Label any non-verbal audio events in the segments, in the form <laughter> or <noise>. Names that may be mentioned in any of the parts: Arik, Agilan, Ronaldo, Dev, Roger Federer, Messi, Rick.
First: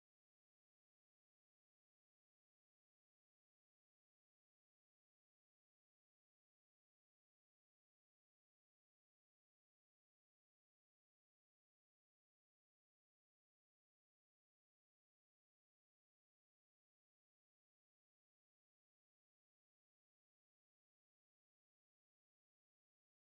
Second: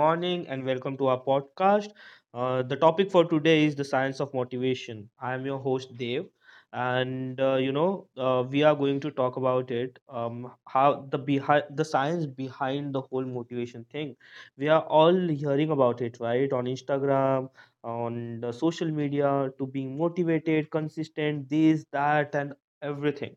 morning and welcome to our podcast. The topic for today is the science of motivation. I am your host Dev, and we are going to talk about it. How the science behind the whole motivation thing. We are all hearing about it, right? On Instagram, on the social media, to being motivated, consistent, this, that, and everything.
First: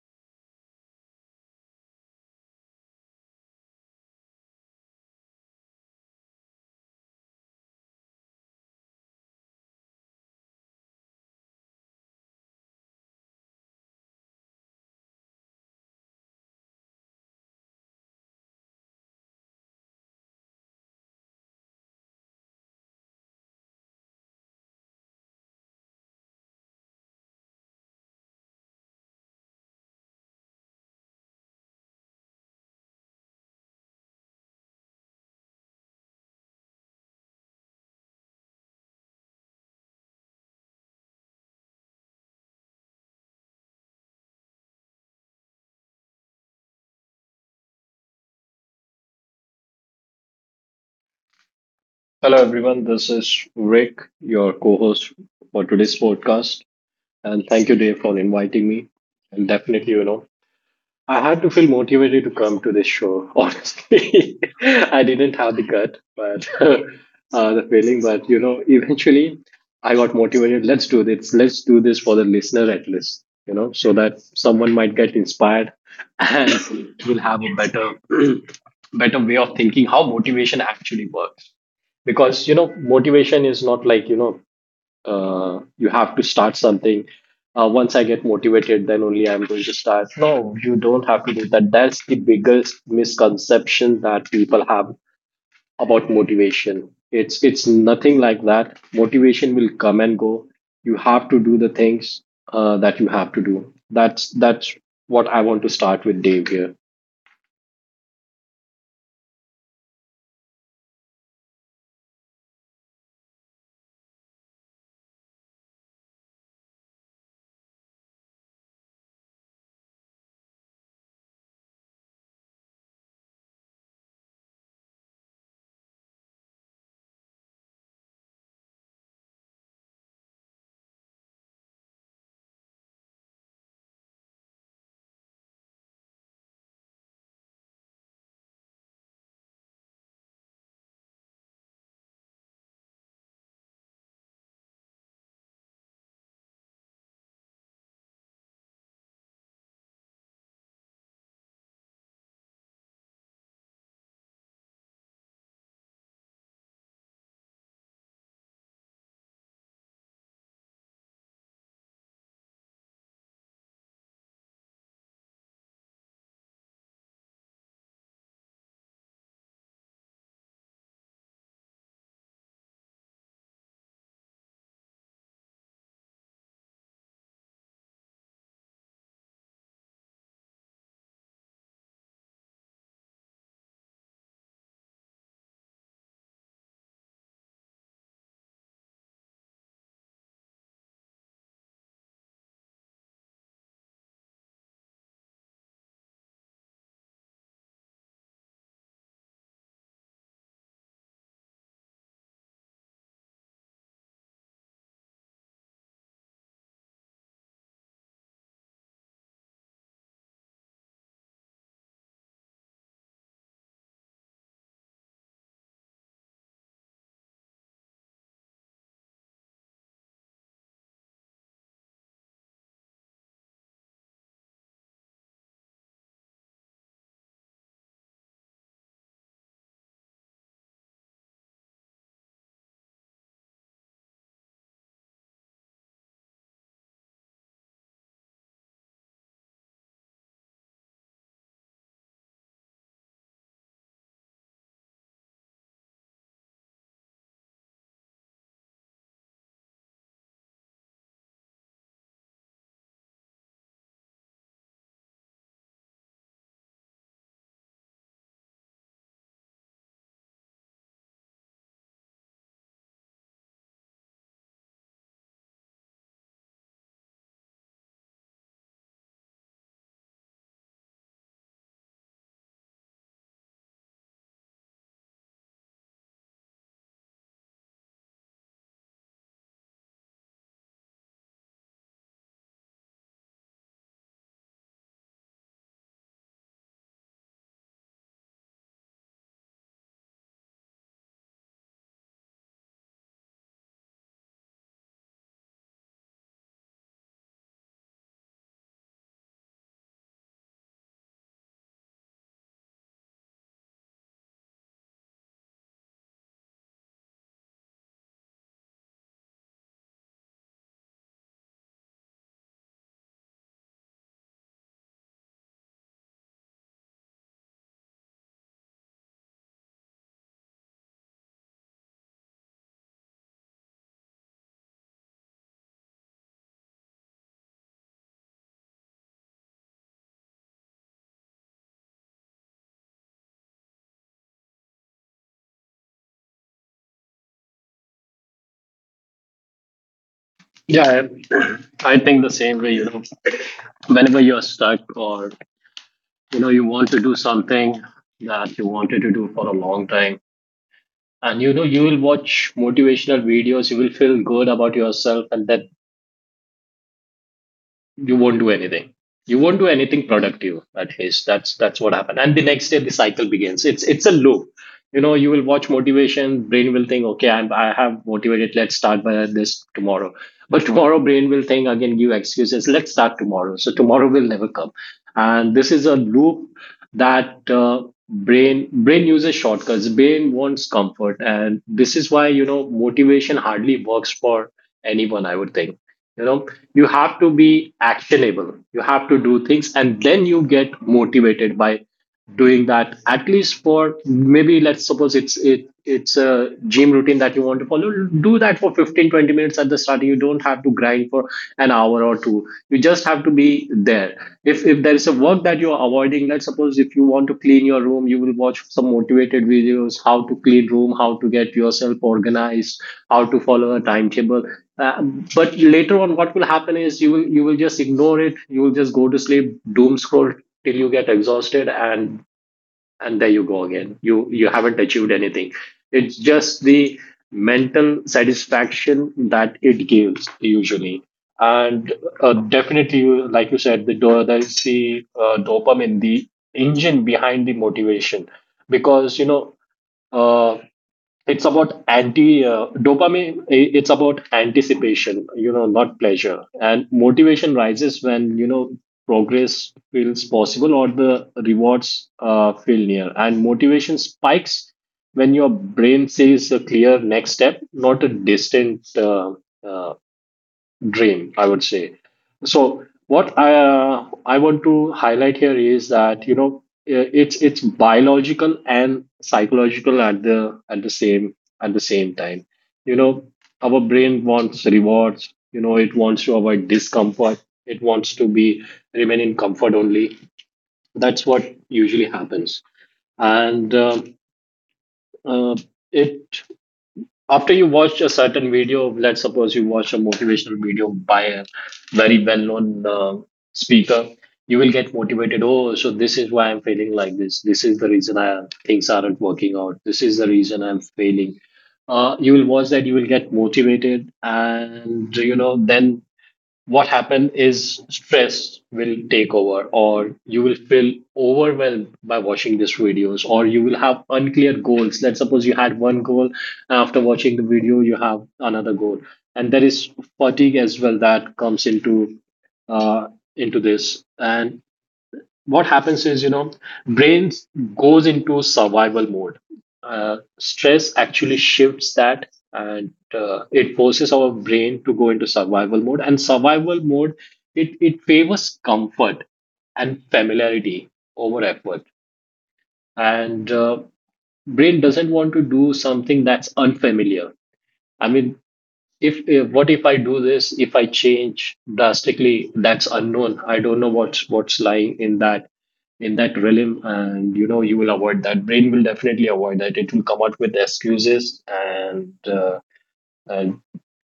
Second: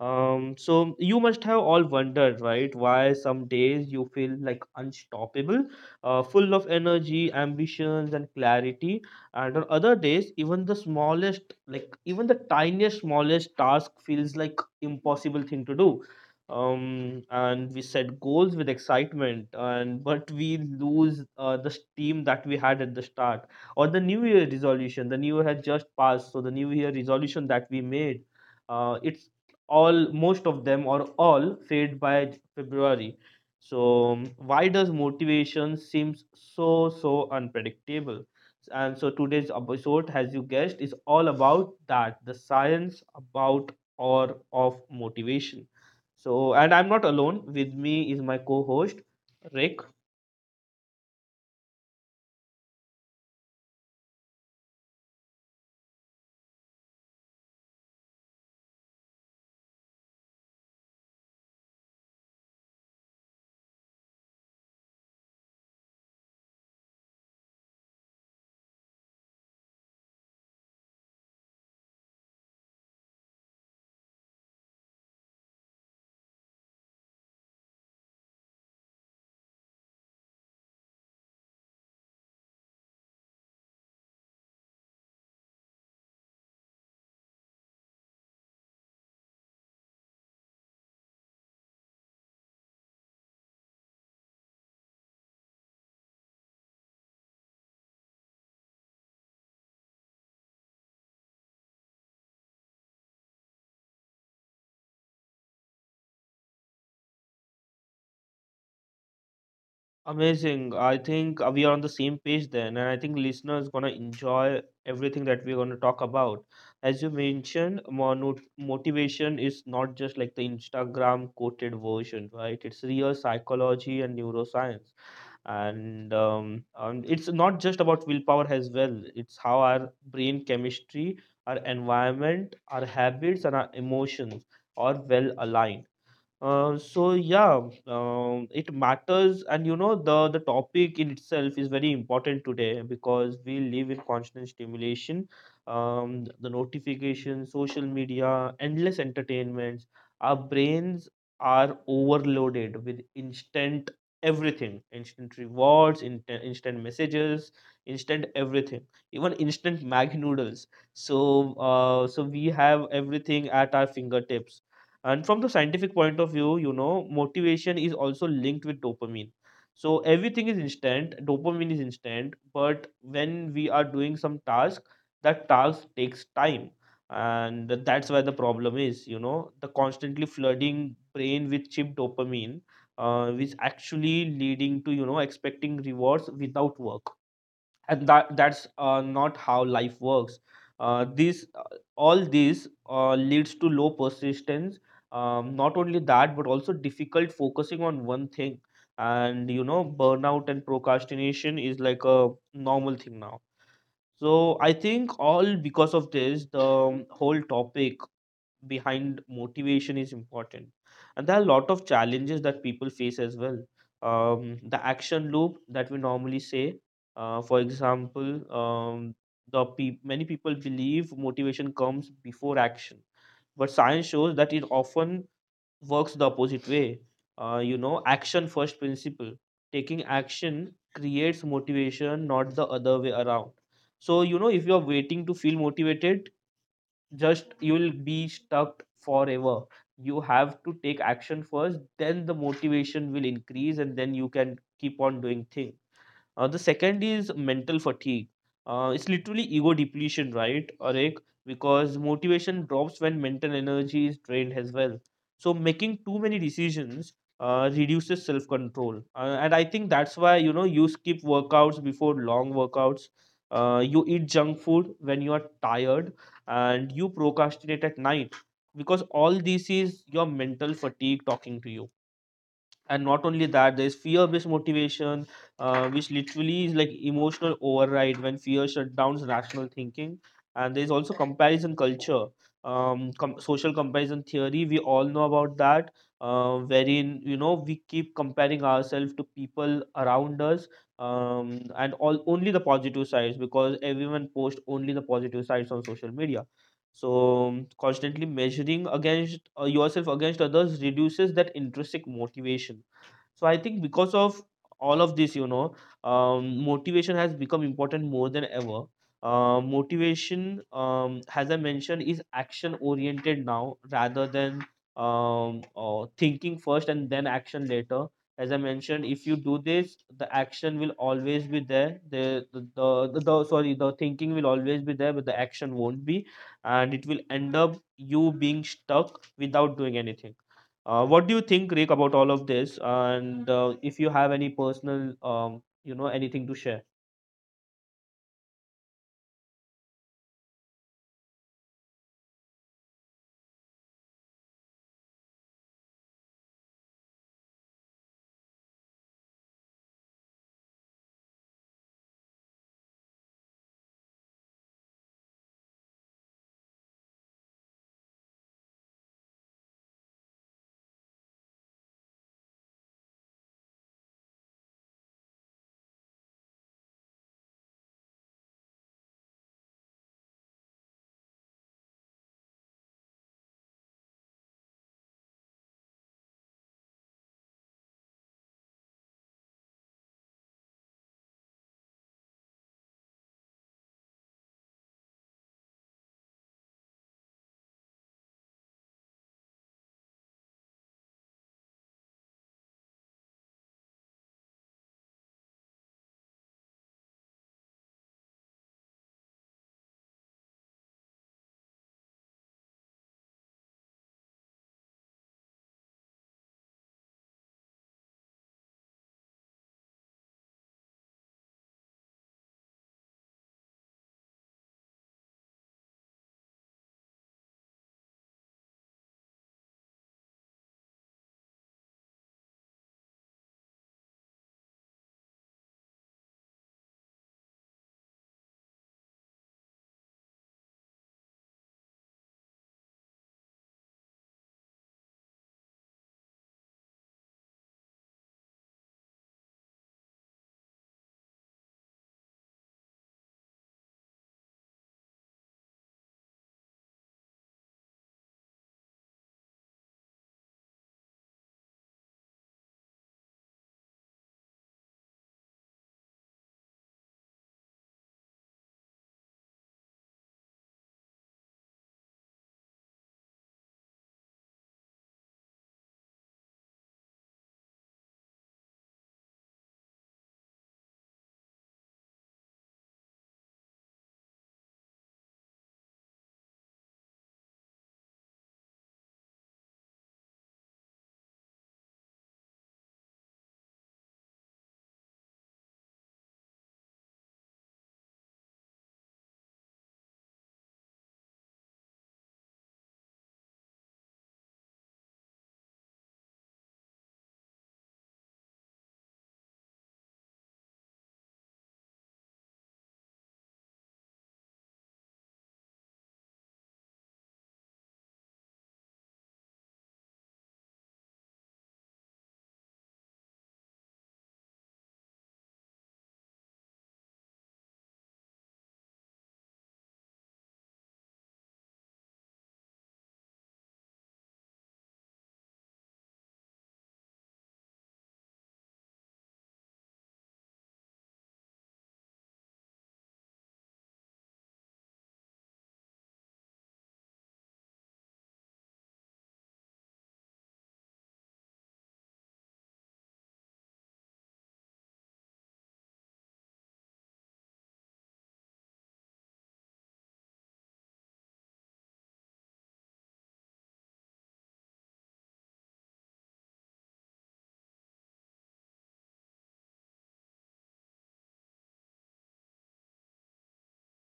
So you must have all wondered, right, why some days you feel like unstoppable, full of energy, ambitions, and clarity, and on other days, even the tiniest, smallest task feels like impossible thing to do. And we set goals with excitement, and but we lose the steam that we had at the start, or the New Year resolution. The New Year had just passed, so the New Year resolution that we made it all, most of them or all, fade by February. So why does motivation seems so unpredictable? And so today's episode, as you guessed, is all about that, the science about or of motivation. So and I'm not alone. With me is my co-host Rick. Hello, everyone. This is Rick, your co host for today's podcast. And thank you, Dave, for inviting me. And definitely, I had to feel motivated to come to this show, <laughs> honestly. I didn't have the gut, but <laughs> the feeling, but eventually I got motivated. Let's do this. Let's do this for the listener at least, so that someone might get inspired and will have a better, <clears throat> better way of thinking how motivation actually works because you know motivation is not like you have to start something. Uh, once I get motivated, then only I'm going to start. No, you don't have to do that. That's the biggest misconception that people have about motivation. It's nothing like that. Motivation will come and go. You have to do the things that you have to do. That's what I want to start with, Dave, here. Amazing. I think we are on the same page then, and I think listeners gonna enjoy everything that we're gonna talk about. As you mentioned, motivation is not just like the Instagram quoted version, right? It's real psychology and neuroscience, and it's not just about willpower as well. It's how our brain chemistry, our environment, our habits, and our emotions are well aligned. So yeah, it matters, and you know the topic in itself is very important today because we live in constant stimulation. The notifications, social media, endless entertainments. Our brains are overloaded with instant everything, instant rewards, instant messages, instant everything, even instant mag noodles. So, so we have everything at our fingertips, and from the scientific point of view, you know, motivation is also linked with dopamine. So everything is instant, dopamine is instant, but when we are doing some task, that task takes time. And that's where the problem is, you know, the constantly flooding brain with cheap dopamine, which actually leading to, you know, expecting rewards without work, and that's not how life works. Uh, these uh, all these uh, leads to low persistence. Not only that, but also difficult focusing on one thing, and you know, burnout and procrastination is like a normal thing now. So I think all because of this, the whole topic behind motivation is important, and there are a lot of challenges that people face as well. The action loop that we normally say. For example, many people believe motivation comes before action, but science shows that it often works the opposite way. You know, action first principle, taking action creates motivation, not the other way around. So you know, if you are waiting to feel motivated, just you will be stuck forever. You have to take action first, then the motivation will increase, and then you can keep on doing things. The second is mental fatigue. It's literally ego depletion, right, Arik? Because motivation drops when mental energy is drained as well. So making too many decisions reduces self-control, and I think that's why you know you skip workouts before long workouts. You eat junk food when you are tired, and you procrastinate at night, because all this is your mental fatigue talking to you. And not only that, there's fear-based motivation, which literally is like emotional override when fear shuts down rational thinking. And there's also comparison culture. Social comparison theory, we all know about that, wherein you know we keep comparing ourselves to people around us, and all only the positive sides because everyone posts only the positive sides on social media. So constantly measuring against yourself against others reduces that intrinsic motivation. So I think because of all of this, you know, motivation has become important more than ever. Motivation, as I mentioned, is action oriented now, rather than thinking first and then action later. As I mentioned, if you do this, the action will always be there the sorry the thinking will always be there, but the action won't be, and it will end up you being stuck without doing anything. What do you think, Rick, about all of this? And if you have any personal, anything to share? Yeah, I <clears throat> I think the same way. You know, whenever you're stuck, or you know you want to do something that you wanted to do for a long time, and you know you will watch motivational videos, you will feel good about yourself, and then you won't do anything. You won't do anything productive, at least. That's what happened, and the next day the cycle begins. It's a loop. You know, you will watch motivation, brain will think, okay, I have motivated, let's start by this tomorrow. But tomorrow, brain will think again, give excuses, let's start tomorrow, so tomorrow will never come. And this is a loop that brain uses shortcuts. Brain wants comfort, and this is why you know motivation hardly works for anyone, I would think. You know, you have to be actionable. You have to do things, and then you get motivated by doing that. At least for maybe, let's suppose, it's a gym routine that you want to follow. Do that for 15-20 minutes at the start. You don't have to grind for an hour or two, you just have to be there. If there is a work that you're avoiding, let's suppose, if you want to clean your room, you will watch some motivated videos, how to clean room, how to get yourself organized, how to follow a timetable. uh, but later on, what will happen is you will just ignore it. You will just go to sleep, doom scroll till you get exhausted, and there you go again, you haven't achieved anything. It's just the mental satisfaction that it gives, usually. And definitely, like you said, there's the dopamine, the engine behind the motivation. Because you know, uh, it's about anti dopamine. It's about anticipation, you know, not pleasure. And motivation rises when, you know, progress feels possible, or the rewards feel near. And motivation spikes when your brain sees a clear next step, not a distant uh, uh, dream, I would say. So what I want to highlight here is that, you know, it's biological and psychological at the at the same at the same time. You know, our brain wants rewards. You know, it wants to avoid discomfort. It wants to be remain in comfort only. That's what usually happens. And uh, it, after you watch a certain video, let's suppose you watch a motivational video by a very well known speaker, you will get motivated. Oh, so this is why I'm feeling like this. This is the reason I things aren't working out. This is the reason I'm failing. You will watch that, you will get motivated, and you know, then what happen is stress will take over, or you will feel overwhelmed by watching these videos, or you will have unclear goals. Let's suppose you had one goal, and after watching the video you have another goal. And there is fatigue as well that comes into uh, this. And what happens is, you know, brain goes into survival mode. Stress actually shifts that, and it forces our brain to go into survival mode. And survival mode, it favors comfort and familiarity over effort. And brain doesn't want to do something that's unfamiliar. I mean, if what, if I do this, if I change drastically, that's unknown. I don't know what's lying in that realm. And you know you will avoid that. Brain will definitely avoid that. It will come out with excuses, and and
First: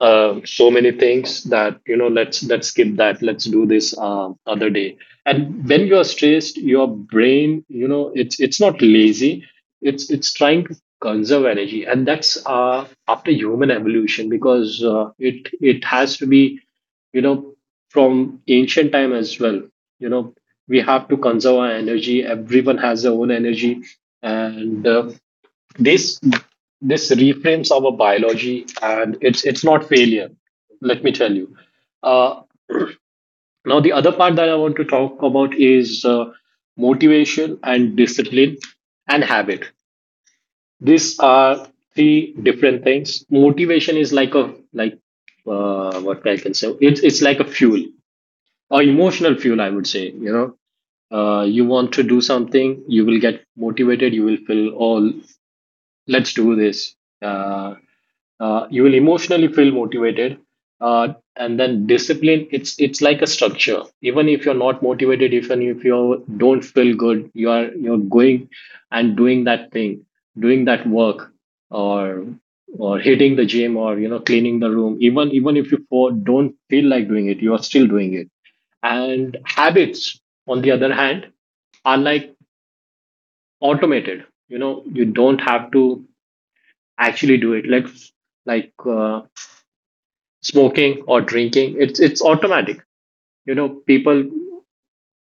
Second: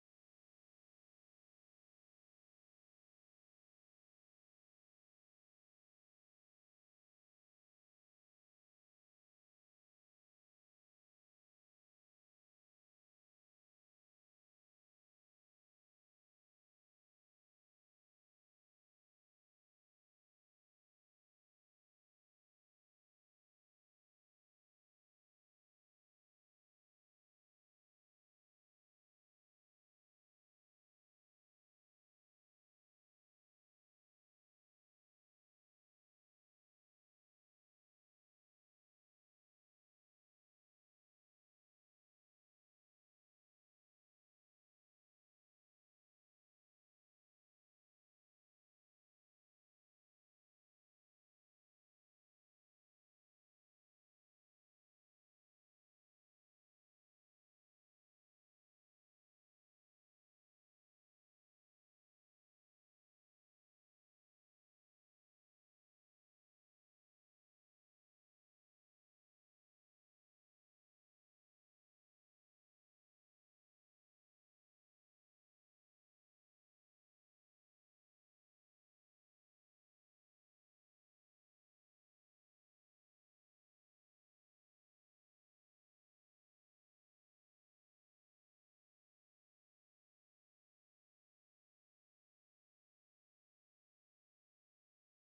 so many things that, you know, let's skip that, let's do this other day. And when you are stressed, your brain, you know, it's not lazy. It's trying to conserve energy. And that's, after human evolution, because it has to be, you know, from ancient time as well. You know, we have to conserve our energy. Everyone has their own energy. And this reframes our biology, and it's not failure, let me tell you. uh, Now the other part that I want to talk about is motivation and discipline and habit. These are three different things. Motivation is like, what I can say, it's like a fuel, or emotional fuel, I would say, you know. You want to do something, you will get motivated, you will feel, oh, let's do this. Uh, you will emotionally feel motivated. uh, and then discipline, it's like a structure. Even if you're not motivated, even if you don't feel good, you're going and doing that thing, doing that work, or or hitting the gym, or you know, cleaning the room. Even if you don't feel like doing it, you are still doing it. And habits, on the other hand, are like automated. You know, you don't have to actually do it. Like smoking or drinking, it's automatic. You know, people,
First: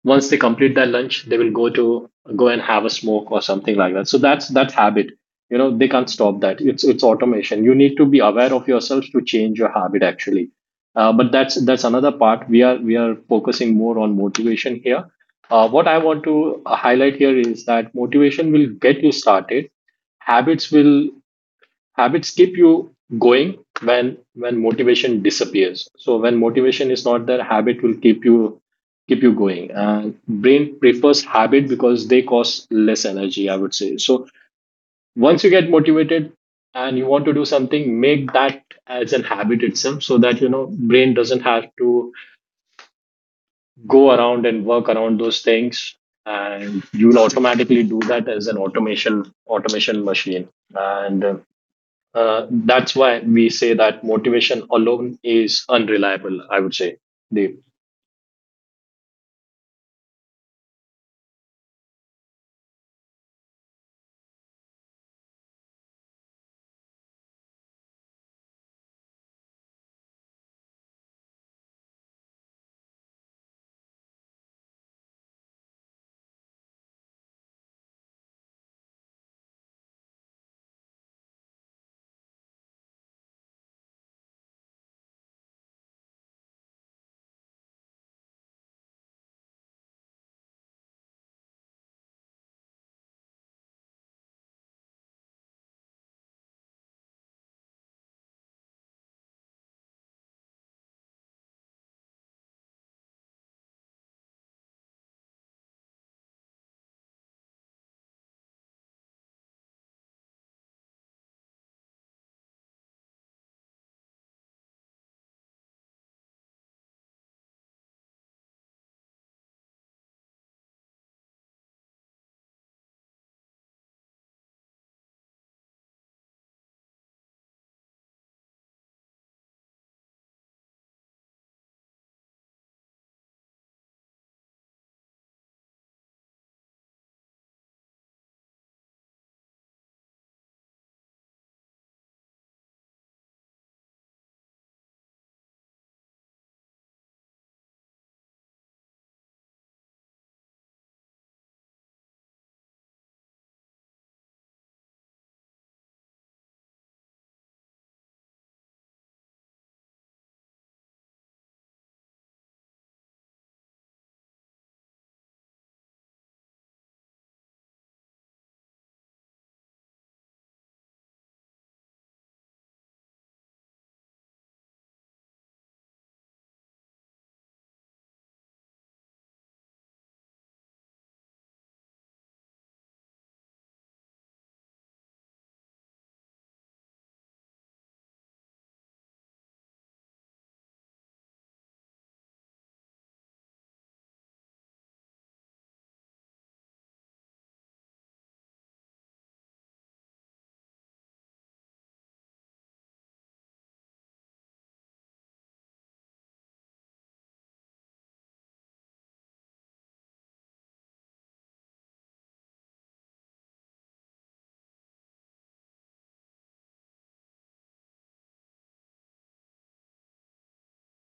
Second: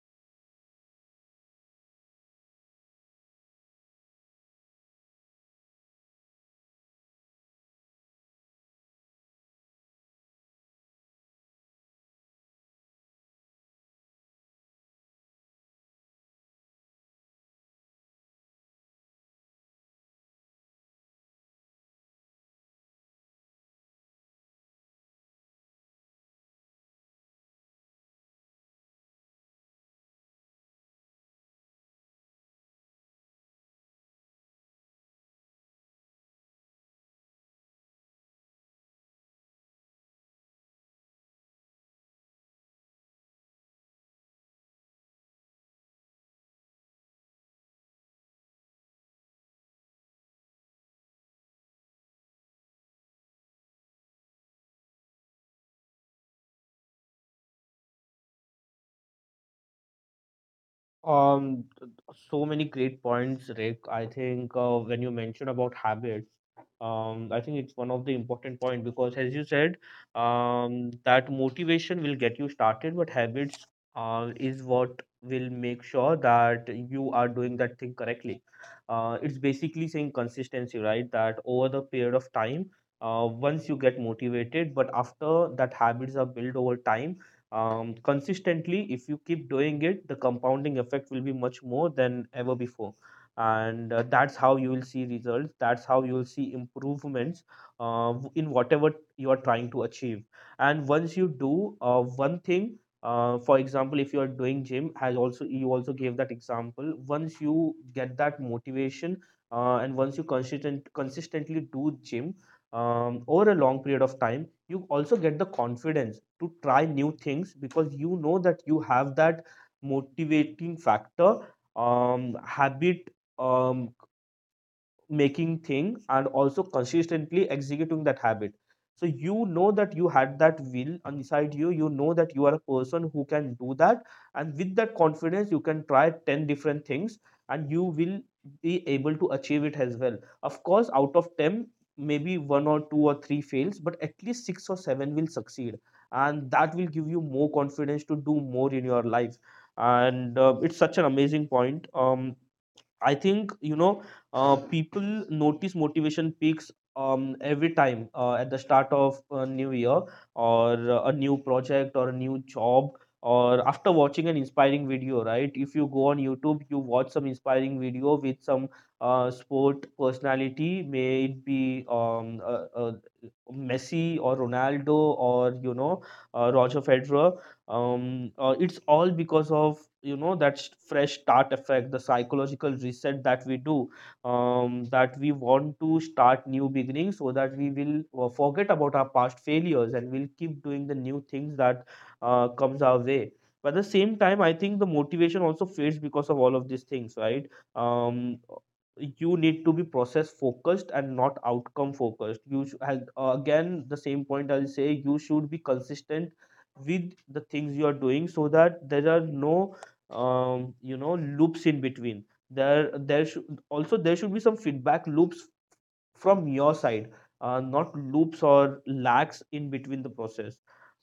once they complete their lunch, they will go and have a smoke or something like that. So that's that habit. You know, they can't stop that. It's automation. You need to be aware of yourself to change your habit, actually. But that's another part. We are focusing more on motivation here. What I want to highlight here is that motivation will get you started. habits will Habits keep you going. When motivation disappears, so when motivation is not there, habit will keep you going. And brain prefers habit because they cost less energy, I would say. So once you get motivated and you want to do something, make that as an habit itself, so that, you know, brain doesn't have to go around and work around those things. And you'll automatically do that as an automation, automation machine. And that's why we say that motivation alone is unreliable, I would say. Deep. Um, so many great points, Rick. I think when you mentioned about habits, I think it's one of the important point because, as you said, that motivation will get you started, but habits is what will make sure that you are doing that thing correctly. It's basically saying consistency, right? That over the period of time, once you get motivated, but after that habits are built over time. Consistently, if you keep doing it, the compounding effect will be much more than ever before, and that's how you will see results, that's how you will see improvements in whatever you are trying to achieve. And once you do one thing, for example, if you are doing gym, as also you also gave that example, once you get that motivation, and once you consistently do gym over a long period of time, you also get the confidence to try new things because you know that you have that motivating factor, habit um making thing, and also consistently executing that habit. So you know that you had that will inside you, you know that you are a person who can do that. And with that confidence you can try 10 different things, and you will be able to achieve it as well. Of course, out of 10, maybe one or two or three fails, but at least six or seven will succeed, and that will give you more confidence to do more in your life. And it's such an amazing point. I think you know, people notice motivation peaks every time at the start of a new year, or a new project or a new job, or after watching an inspiring video. Right, if you go on YouTube you watch some inspiring video with some sport personality, may it be a Messi or Ronaldo, or you know, Roger Federer. It's all because of you know that fresh start effect, the psychological reset that we do. That we want to start new beginnings so that we will forget about our past failures and we'll keep doing the new things that comes our way. But at the same time, I think the motivation also fades because of all of these things, right? Um, you need to be process focused and not outcome focused. And, again the same point I'll say, you should be consistent with the things you are doing so that there are no loops in between. there there should there should be some feedback loops from your side, not loops or lags in between the process.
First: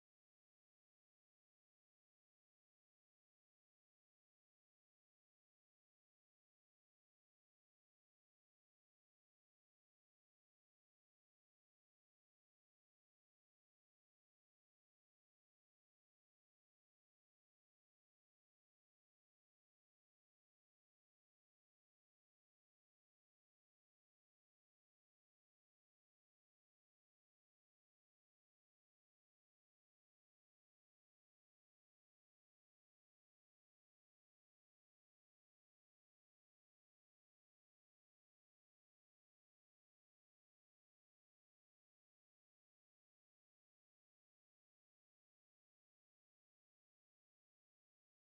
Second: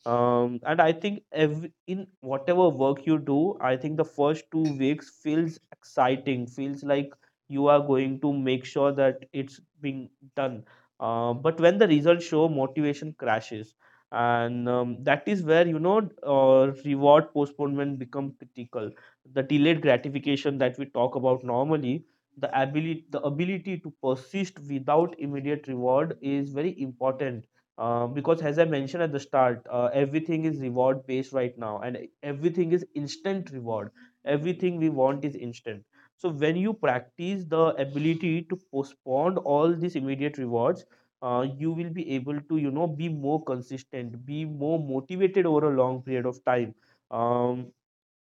And I think every, in whatever work you do, I think the first 2 weeks feels exciting, feels like you are going to make sure that it's being done. But when the results show, motivation crashes, and that is where you know reward postponement become critical, the delayed gratification that we talk about normally. The ability to persist without immediate reward is very important, because as I mentioned at the start, everything is reward based right now, and everything is instant reward, everything we want is instant. So when you practice the ability to postpone all these immediate rewards, you will be able to, you know, be more consistent, be more motivated over a long period of time. um,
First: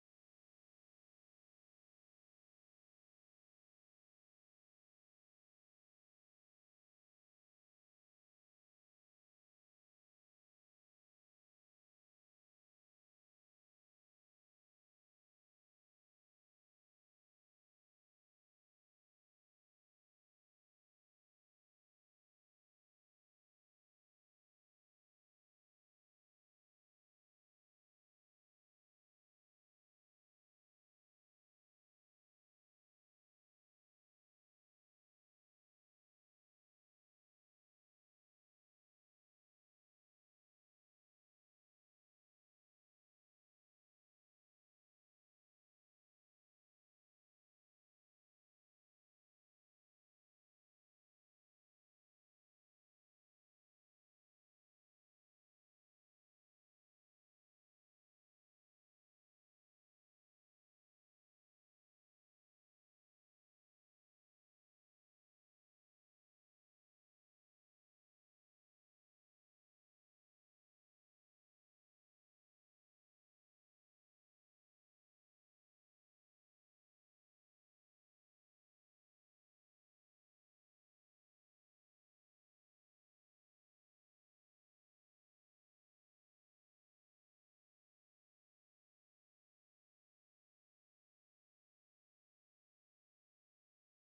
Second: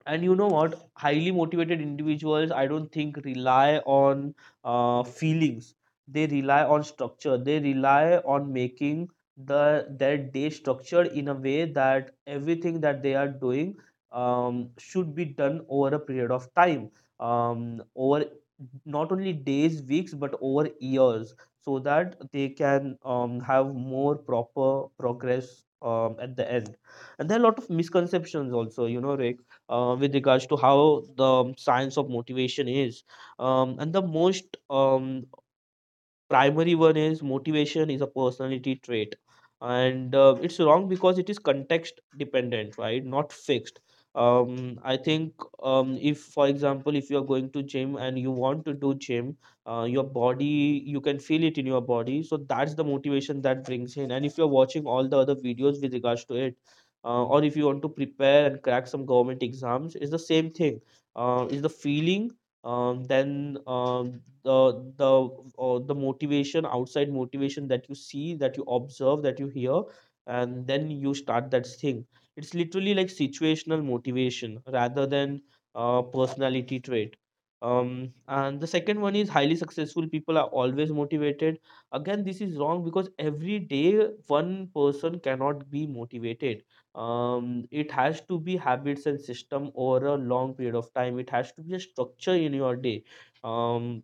and you know what, highly motivated individuals, I don't think, rely on feelings. They rely on structure, they rely on making the their day structured in a way that everything that they are doing should be done over a period of time, over not only days, weeks, but over years, so that they can have more proper progress at the end. And there are a lot of misconceptions also, you know, Rick, with regards to how the science of motivation is. And the most primary one is motivation is a personality trait, and it's wrong because it is context dependent, right, not fixed. I think, if, for example, if you are going to gym and you want to do Gym. Your body, you can feel it in your body, so that's the motivation that brings in. And if you're watching all the other videos with regards to it, or if you want to prepare and crack some government exams, it's the same thing. Is the feeling. Then the motivation, outside motivation that you see, that you observe, that you hear, and then you start that thing. It's literally like situational motivation rather than personality trait. And the second one is highly successful people are always motivated. Again, this is wrong because every day one person cannot be motivated. It has to be habits and system over a long period of time. It has to be a structure in your day. um,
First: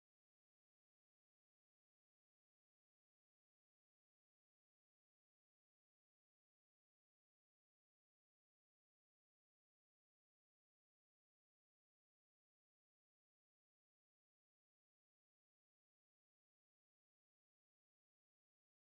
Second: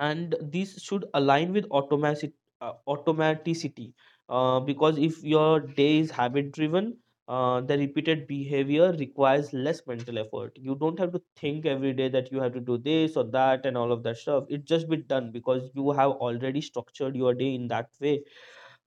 and these should align with automatic automaticity. Because if your day is habit driven, the repeated behavior requires less mental effort. You don't have to think every day that you have to do this or that and all of that stuff. It just be done because you have already structured your day in that way.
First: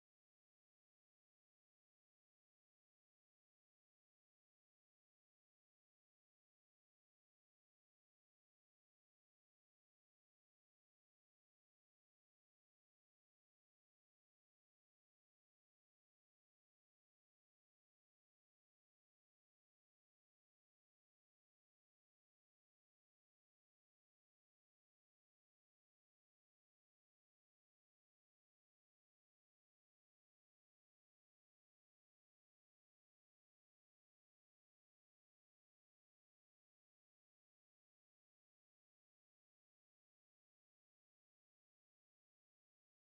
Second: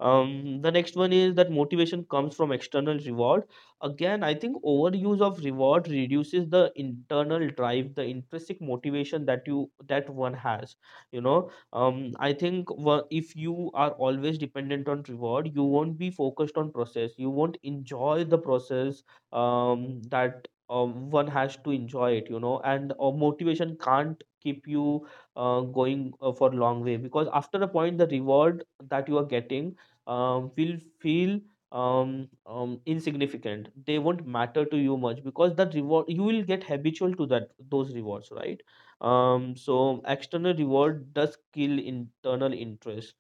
The next one is that motivation comes from external reward. Again, I think overuse of reward reduces the internal drive, the intrinsic motivation that you that one has. I think if you are always dependent on reward, you won't be focused on process. You won't enjoy the process that one has to enjoy it. You know, and motivation can't keep you going for long way, because after a point the reward that you are getting will feel insignificant. They won't matter to you much because that reward, you will get habitual to that, those rewards, right? So external reward does kill internal interest.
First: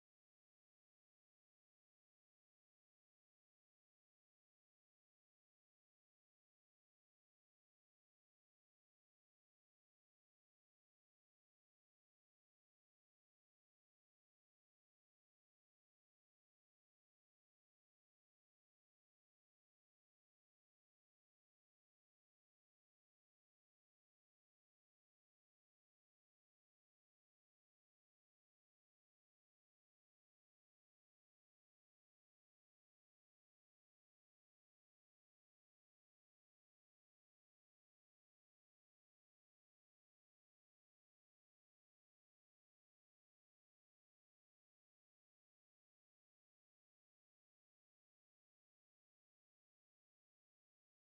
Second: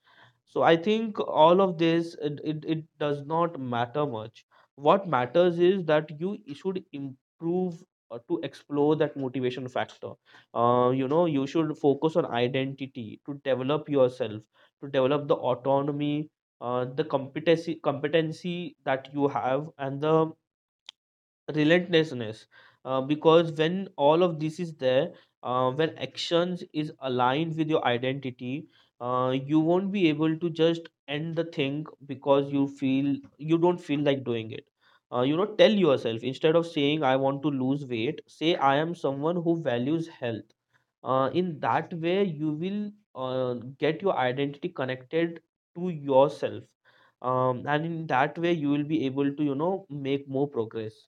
So I think all of this, it does not matter much. What matters is that you should improve to explore that motivation factor. You know, you should focus on identity to develop yourself, to develop the autonomy, the competency that you have, and the relentlessness. Because when all of this is there, when actions is aligned with your identity, you won't be able to just end the thing because you feel, you don't feel like doing it. You know, tell yourself, instead of saying I want to lose weight, say I am someone who values health. In that way, you will get your identity connected to yourself, and in that way you will be able to, you know, make more progress.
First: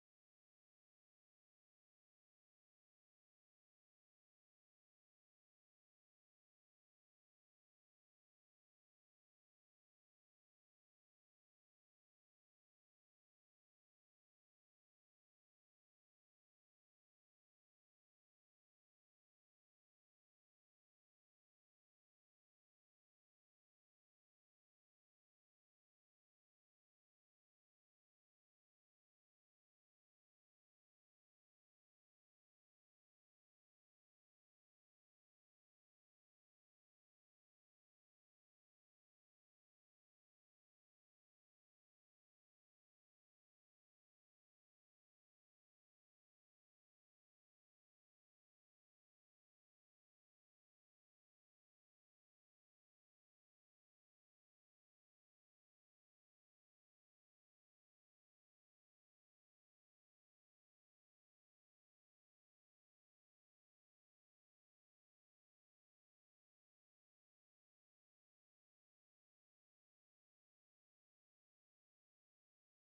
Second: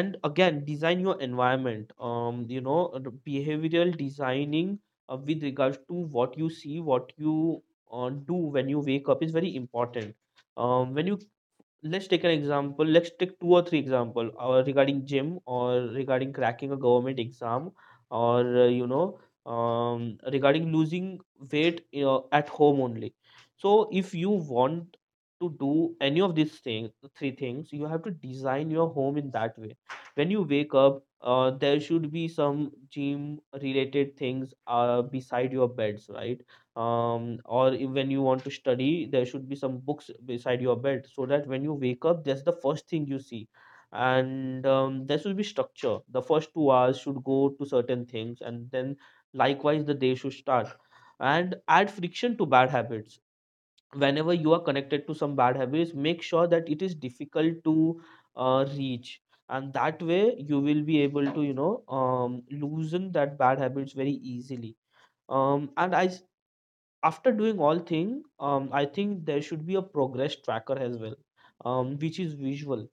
And again, design your environment, you know, the behavioral designing with regards to what you see, what you do when you wake up is very important. When you Let's take an example. Let's take two or three example regarding gym, or regarding cracking a government exam, or you know, regarding losing weight, you know, at home only. So if you want to do any of these things, three things, you have to design your home in that way. When you wake up, there should be some gym related things beside your beds, right? Um, or if, when you want to study, there should be some books beside your bed, so that when you wake up that's the first thing you see. And there should be structure. The first 2 hours should go to certain things, and then likewise the day should start. And add friction to bad habits. Whenever you are connected to some bad habits, make sure that it is difficult to reach, and that way you will be able to, you know, loosen that bad habits very easily. And I After doing all thing, I think there should be a progress tracker as well, which is visual.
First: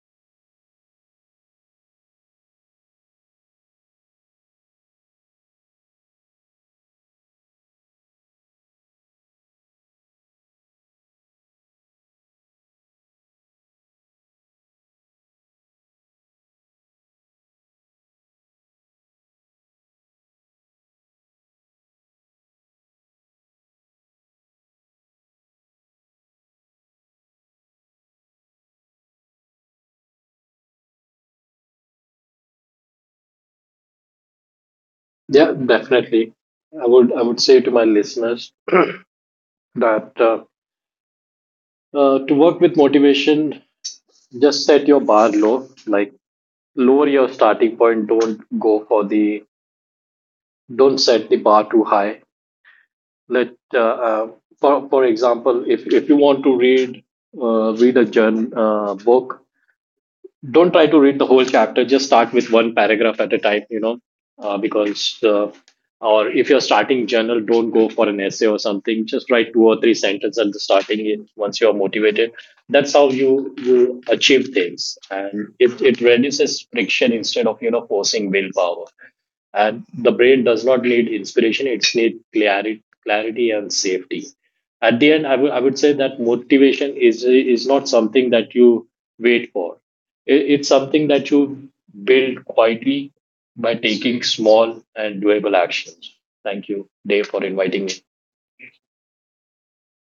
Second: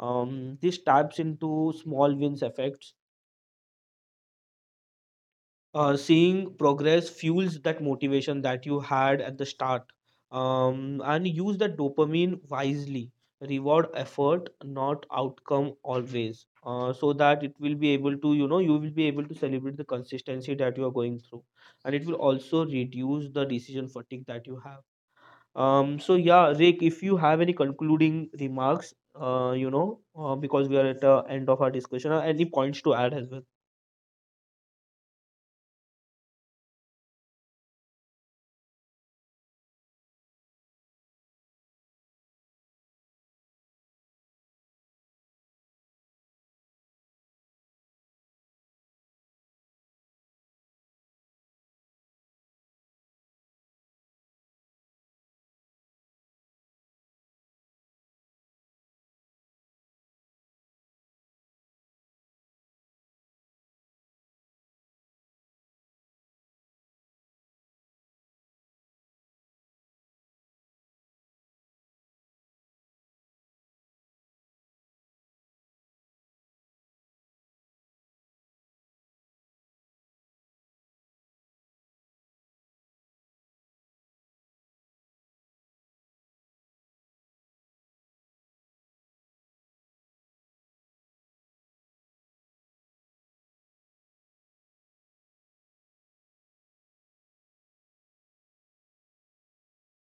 This taps into small wins effects. Seeing progress fuels that motivation that you had at the start. And use that dopamine wisely. Reward effort, not outcome always, so that it will be able to, you know, you will be able to celebrate the consistency that you are going through, and it will also reduce the decision fatigue that you have. So yeah, Rick, if you have any concluding remarks, you know, because we are at the end of our discussion, any points to add as well? Yeah, definitely. I would say to my listeners that to work with motivation, just set your bar low. Like, lower your starting point. Don't set the bar too high. Let uh, for example, if you want to read read a journal book, don't try to read the whole chapter. Just start with one paragraph at a time, you know. Because Or if you're starting journal, don't go for an essay or something. Just write two or three sentences at the starting. Once you're motivated, that's how you achieve things. And it reduces friction instead of, you know, forcing willpower. And the brain does not need inspiration. It needs clarity, clarity and safety. At the end, I would say that motivation is not something that you wait for. It's something that you build quietly by taking small and doable actions. Thank you, Dave, for inviting me.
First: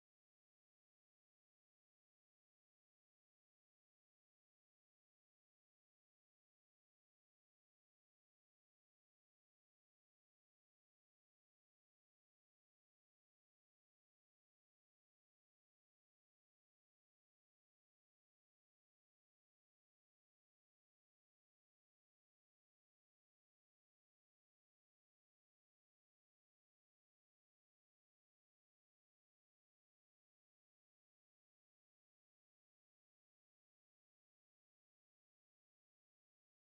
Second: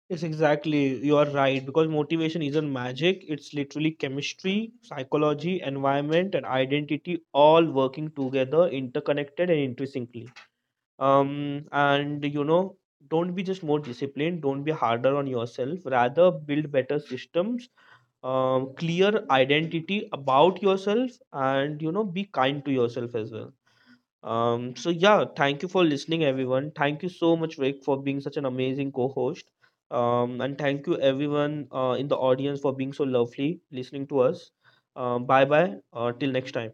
Yes, exactly. You are right, because motivation isn't magic. It's literally chemistry, psychology, environment, and identity all working together, interconnected and intrinsically. And you know, don't be just more disciplined. Don't be harder on yourself. Rather, build better systems, clear identity about yourself, and you know, be kind to yourself as well. So yeah, thank you for listening, everyone. Thank you so much, Rick, for being such an amazing co-host, and thank you everyone, in the audience, for being so lovely listening to us. Bye bye, till next time.